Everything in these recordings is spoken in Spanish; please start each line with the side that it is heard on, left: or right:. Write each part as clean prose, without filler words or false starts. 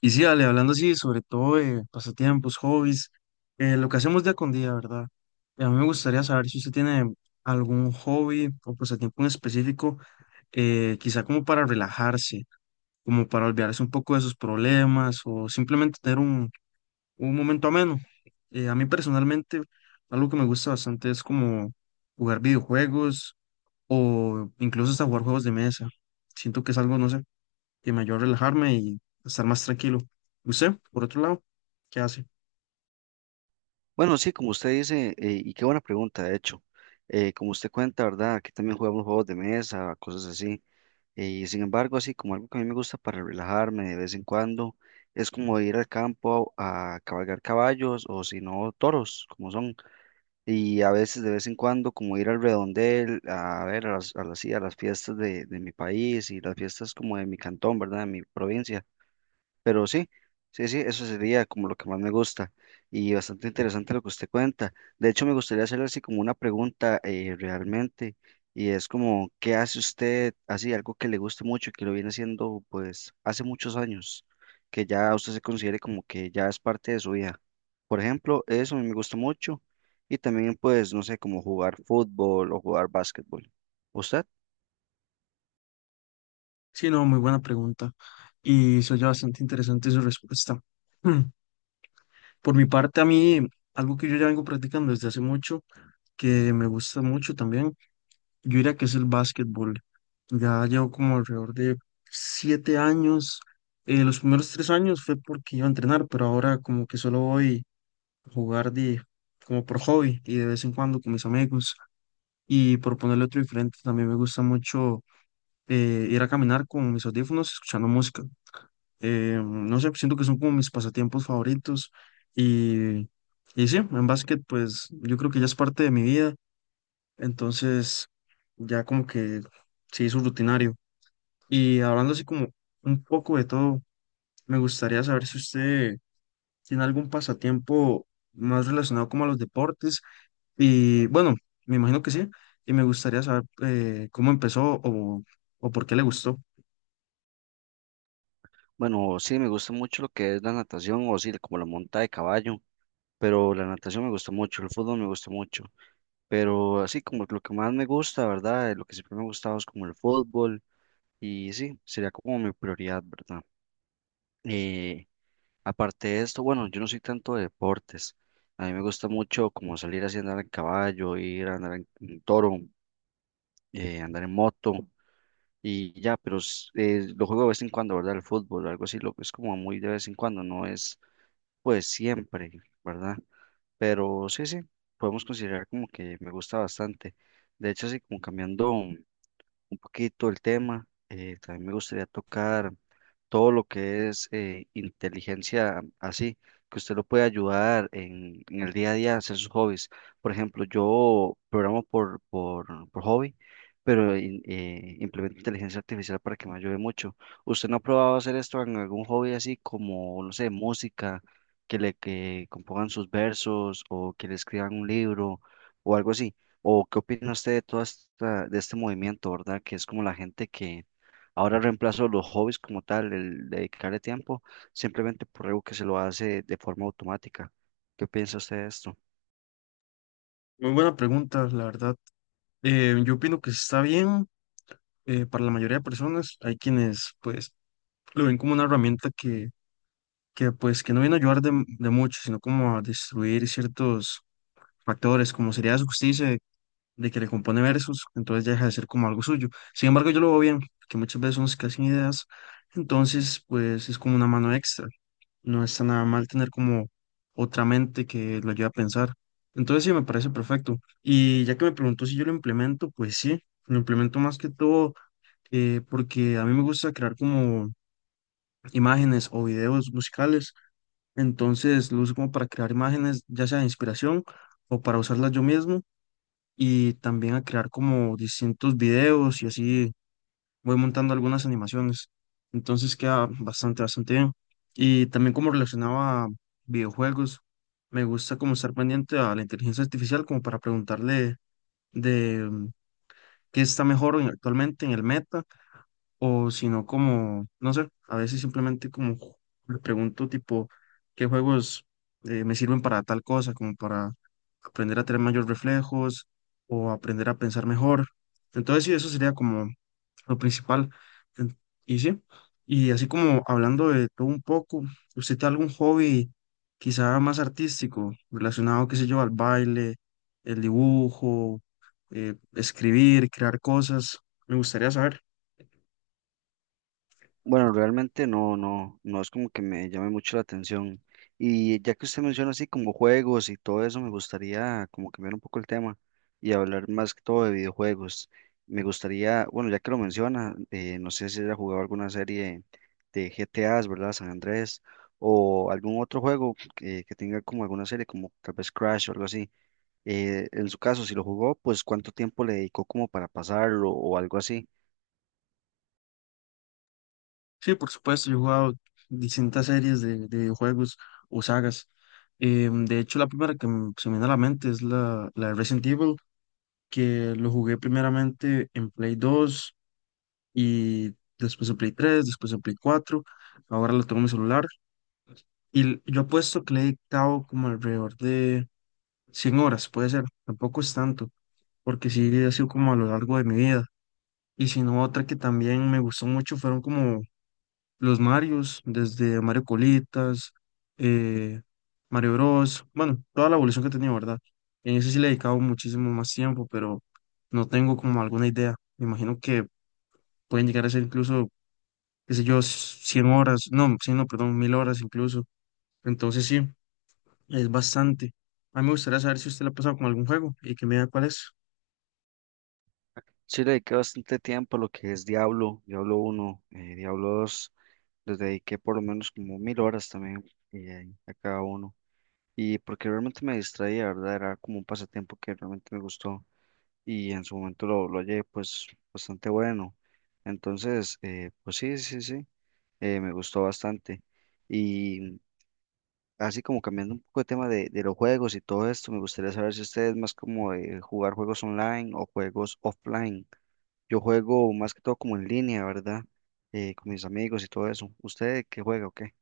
left: Y sí, Ale, hablando así, sobre todo de pasatiempos, hobbies, lo que hacemos día con día, ¿verdad? Y a mí me gustaría saber si usted tiene algún hobby o pasatiempo en específico, quizá como para relajarse, como para olvidarse un poco de sus problemas o simplemente tener un momento ameno. A mí personalmente, algo que me gusta bastante es como jugar videojuegos o incluso hasta jugar juegos de mesa. Siento que es algo, no sé y me ayudó a relajarme y estar más tranquilo. ¿Usted, por otro lado, qué hace?
right: Bueno, sí, como usted dice, y qué buena pregunta, de hecho. Como usted cuenta, ¿verdad? Aquí también jugamos juegos de mesa, cosas así. Y sin embargo, así como algo que a mí me gusta para relajarme de vez en cuando, es como ir al campo a cabalgar caballos o si no, toros, como son. Y a veces, de vez en cuando, como ir al redondel, a ver, sí, a las fiestas de mi país y las fiestas como de mi cantón, ¿verdad? De mi provincia. Pero sí, sí, sí, eso sería como lo que más me gusta y bastante interesante lo que usted cuenta. De hecho, me gustaría hacerle así como una pregunta realmente, y es como, ¿qué hace usted así, algo que le guste mucho y que lo viene haciendo pues hace muchos años, que ya usted se considere como que ya es parte de su vida? Por ejemplo, eso a mí me gusta mucho y también pues, no sé, como jugar fútbol o jugar básquetbol. ¿Usted?
left: Sí, no, muy buena pregunta. Y se oye bastante interesante su respuesta. Hmm. Por mi parte, a mí, algo que yo ya vengo practicando desde hace mucho, que me gusta mucho también, yo diría que es el básquetbol. Ya llevo como alrededor de 7 años. Los primeros 3 años fue porque iba a entrenar, pero ahora como que solo voy a jugar como por hobby y de vez en cuando con mis amigos. Y por ponerle otro diferente, también me gusta mucho ir a caminar con mis audífonos escuchando música. No sé, siento que son como mis pasatiempos favoritos. Y, y sí, en básquet, pues yo creo que ya es parte de mi vida. Entonces, ya como que se hizo rutinario. Y hablando así como un poco de todo, me gustaría saber si usted tiene algún pasatiempo más relacionado como a los deportes. Y bueno, me imagino que sí. Y me gustaría saber cómo empezó o por qué le gustó.
right: Bueno, sí, me gusta mucho lo que es la natación o sí, como la monta de caballo. Pero la natación me gusta mucho, el fútbol me gusta mucho, pero así como lo que más me gusta, ¿verdad? Lo que siempre me ha gustado es como el fútbol y sí, sería como mi prioridad, ¿verdad? Eh, aparte de esto, bueno, yo no soy tanto de deportes, a mí me gusta mucho como salir así, andar en caballo, ir a andar en, toro, andar en moto y ya, pero lo juego de vez en cuando, ¿verdad? El fútbol, algo así, lo es como muy de vez en cuando, no es pues siempre, ¿verdad? Pero sí, sí, podemos considerar como que me gusta bastante. De hecho, así como cambiando un poquito el tema. También me gustaría tocar todo lo que es inteligencia así, que usted lo puede ayudar en, el día a día a hacer sus hobbies. Por ejemplo, yo programo por hobby, pero implemento inteligencia artificial para que me ayude mucho. ¿Usted no ha probado hacer esto en algún hobby así como, no sé, música, que le que compongan sus versos o que le escriban un libro o algo así? ¿O qué opina usted de todo esta, de este movimiento, verdad? Que es como la gente que ahora reemplaza los hobbies como tal, el dedicarle tiempo, simplemente por algo que se lo hace de forma automática. ¿Qué piensa usted de esto?
left: Muy buena pregunta, la verdad. Yo opino que está bien para la mayoría de personas. Hay quienes pues lo ven como una herramienta que pues que no viene a ayudar de mucho, sino como a destruir ciertos factores, como sería su justicia de que le compone versos, entonces ya deja de ser como algo suyo. Sin embargo, yo lo veo bien, que muchas veces son escasas ideas, entonces pues es como una mano extra. No está nada mal tener como otra mente que lo ayude a pensar. Entonces sí, me parece perfecto. Y ya que me preguntó si yo lo implemento, pues sí, lo implemento más que todo porque a mí me gusta crear como imágenes o videos musicales. Entonces lo uso como para crear imágenes, ya sea de inspiración o para usarlas yo mismo y también a crear como distintos videos y así voy montando algunas animaciones. Entonces queda bastante, bastante bien. Y también como relacionaba videojuegos, me gusta como estar pendiente a la inteligencia artificial como para preguntarle de qué está mejor actualmente en el meta o si no como, no sé, a veces simplemente como le pregunto tipo qué juegos me sirven para tal cosa, como para aprender a tener mayores reflejos o aprender a pensar mejor. Entonces sí, eso sería como lo principal. En- Y sí, y así como hablando de todo un poco, ¿usted tiene algún hobby quizá más artístico, relacionado, qué sé yo, al baile, el dibujo, escribir, crear cosas? Me gustaría saber.
right: Bueno, realmente no, no, no es como que me llame mucho la atención. Y ya que usted menciona así como juegos y todo eso, me gustaría como cambiar un poco el tema y hablar más que todo de videojuegos. Me gustaría, bueno, ya que lo menciona, no sé si haya jugado alguna serie de GTAs, ¿verdad? San Andrés, o algún otro juego que tenga como alguna serie, como tal vez Crash o algo así. En su caso, si lo jugó, pues cuánto tiempo le dedicó como para pasarlo o algo así.
left: Sí, por supuesto, yo he jugado distintas series de videojuegos o sagas. De hecho, la primera que se me viene a la mente es la de Resident Evil, que lo jugué primeramente en Play 2 y después en Play 3, después en Play 4, ahora lo tengo en mi celular y yo apuesto que le he dictado como alrededor de 100 horas, puede ser, tampoco es tanto, porque sí ha sido como a lo largo de mi vida. Y si no, otra que también me gustó mucho fueron como los Marios, desde Mario Colitas, eh, Mario Bros, bueno, toda la evolución que he tenido, ¿verdad? En eso sí le he dedicado muchísimo más tiempo, pero no tengo como alguna idea. Me imagino que pueden llegar a ser incluso qué sé yo, 100 horas, no, 100, no, perdón, 1000 horas incluso. Entonces sí, es bastante. A mí me gustaría saber si usted la ha pasado con algún juego y que me diga cuál es.
right: Sí, le dediqué bastante tiempo a lo que es Diablo uno, Diablo dos, les dediqué por lo menos como 1.000 horas también, a cada uno. Y porque realmente me distraía, ¿verdad? Era como un pasatiempo que realmente me gustó y en su momento lo hallé pues bastante bueno. Entonces, pues sí, sí, sí, me gustó bastante. Y así como cambiando un poco de tema de los juegos y todo esto, me gustaría saber si ustedes más como de jugar juegos online o juegos offline. Yo juego más que todo como en línea, ¿verdad? Con mis amigos y todo eso. ¿Usted qué juega o qué?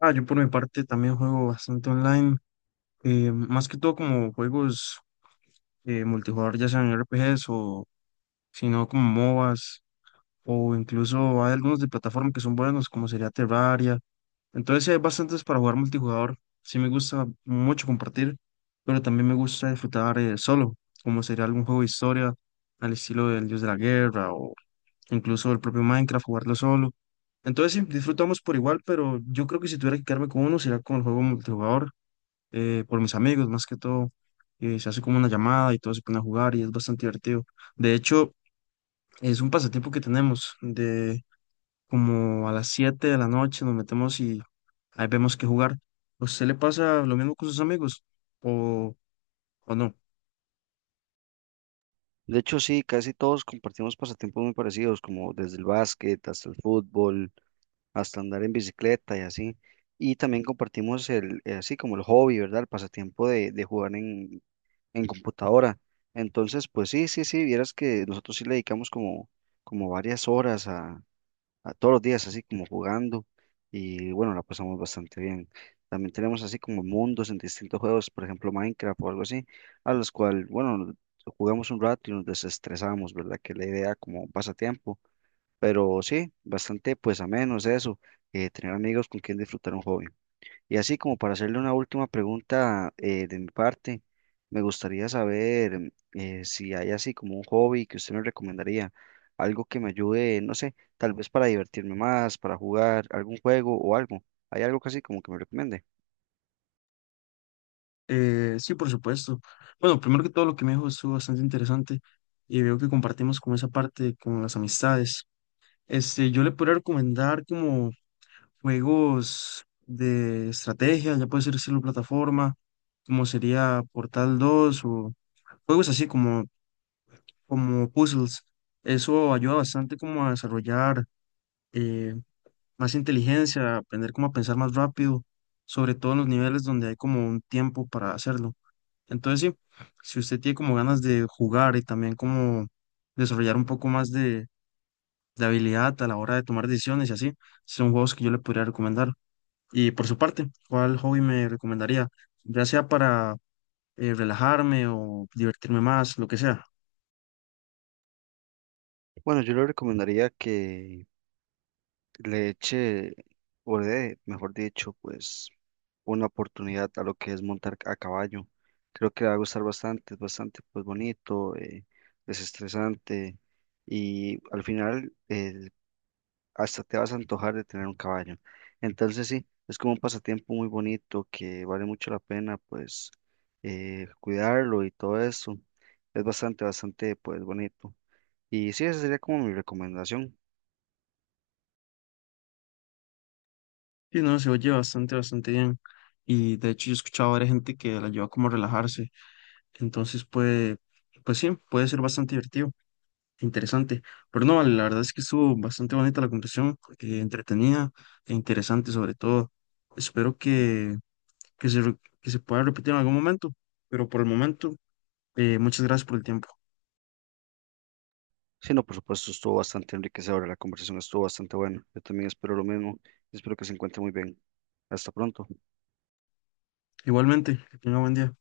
left: Ah, yo por mi parte también juego bastante online, más que todo como juegos multijugador, ya sean RPGs o si no como MOBAs o incluso hay algunos de plataforma que son buenos como sería Terraria. Entonces sí hay bastantes para jugar multijugador. Sí me gusta mucho compartir, pero también me gusta disfrutar solo, como sería algún juego de historia al estilo del Dios de la Guerra o incluso el propio Minecraft, jugarlo solo. Entonces sí, disfrutamos por igual, pero yo creo que si tuviera que quedarme con uno sería con el juego multijugador, por mis amigos más que todo. Se hace como una llamada y todos se ponen a jugar y es bastante divertido. De hecho, es un pasatiempo que tenemos de como a las 7 de la noche nos metemos y ahí vemos qué jugar. ¿A usted le pasa lo mismo con sus amigos o, o no?
right: De hecho, sí, casi todos compartimos pasatiempos muy parecidos, como desde el básquet hasta el fútbol, hasta andar en bicicleta y así. Y también compartimos así como el hobby, ¿verdad? El pasatiempo de jugar en, computadora. Entonces, pues sí, sí, sí, vieras que nosotros sí le dedicamos como varias horas todos los días así como jugando y bueno, la pasamos bastante bien. También tenemos así como mundos en distintos juegos, por ejemplo Minecraft o algo así, a los cuales, bueno, jugamos un rato y nos desestresamos, ¿verdad? Que es la idea como un pasatiempo, pero sí, bastante pues a menos eso, tener amigos con quien disfrutar un hobby. Y así como para hacerle una última pregunta de mi parte, me gustaría saber si hay así como un hobby que usted me recomendaría, algo que me ayude, no sé, tal vez para divertirme más, para jugar algún juego o algo. ¿Hay algo que así como que me recomiende?
left: Sí, por supuesto. Bueno, primero que todo lo que me dijo estuvo bastante interesante y veo que compartimos como esa parte con las amistades. Este, yo le podría recomendar como juegos de estrategia, ya puede ser estilo plataforma, como sería Portal 2 o juegos así como puzzles. Eso ayuda bastante como a desarrollar eh, más inteligencia, aprender cómo a pensar más rápido, sobre todo en los niveles donde hay como un tiempo para hacerlo. Entonces, sí, si usted tiene como ganas de jugar y también como desarrollar un poco más de habilidad a la hora de tomar decisiones y así, son juegos que yo le podría recomendar. Y por su parte, ¿cuál hobby me recomendaría? Ya sea para relajarme o divertirme más, lo que sea.
right: Bueno, yo le recomendaría que le eché, o le dé, mejor dicho, pues una oportunidad a lo que es montar a caballo. Creo que le va a gustar bastante, es bastante pues bonito, desestresante, y al final hasta te vas a antojar de tener un caballo. Entonces sí, es como un pasatiempo muy bonito que vale mucho la pena pues cuidarlo y todo eso. Es bastante, bastante pues bonito. Y sí, esa sería como mi recomendación.
left: Y no, se oye bastante, bastante bien. Y de hecho, yo he escuchado a varias gente que la ayuda como a relajarse. Entonces puede, pues sí, puede ser bastante divertido, interesante. Pero no, la verdad es que estuvo bastante bonita la conversación, entretenida e interesante sobre todo. Espero que se pueda repetir en algún momento, pero por el momento, muchas gracias por el tiempo.
right: Sí, no, por supuesto, estuvo bastante enriquecedora, la conversación estuvo bastante buena. Yo también espero lo mismo y espero que se encuentre muy bien. Hasta pronto.
left: Igualmente, que tenga buen día.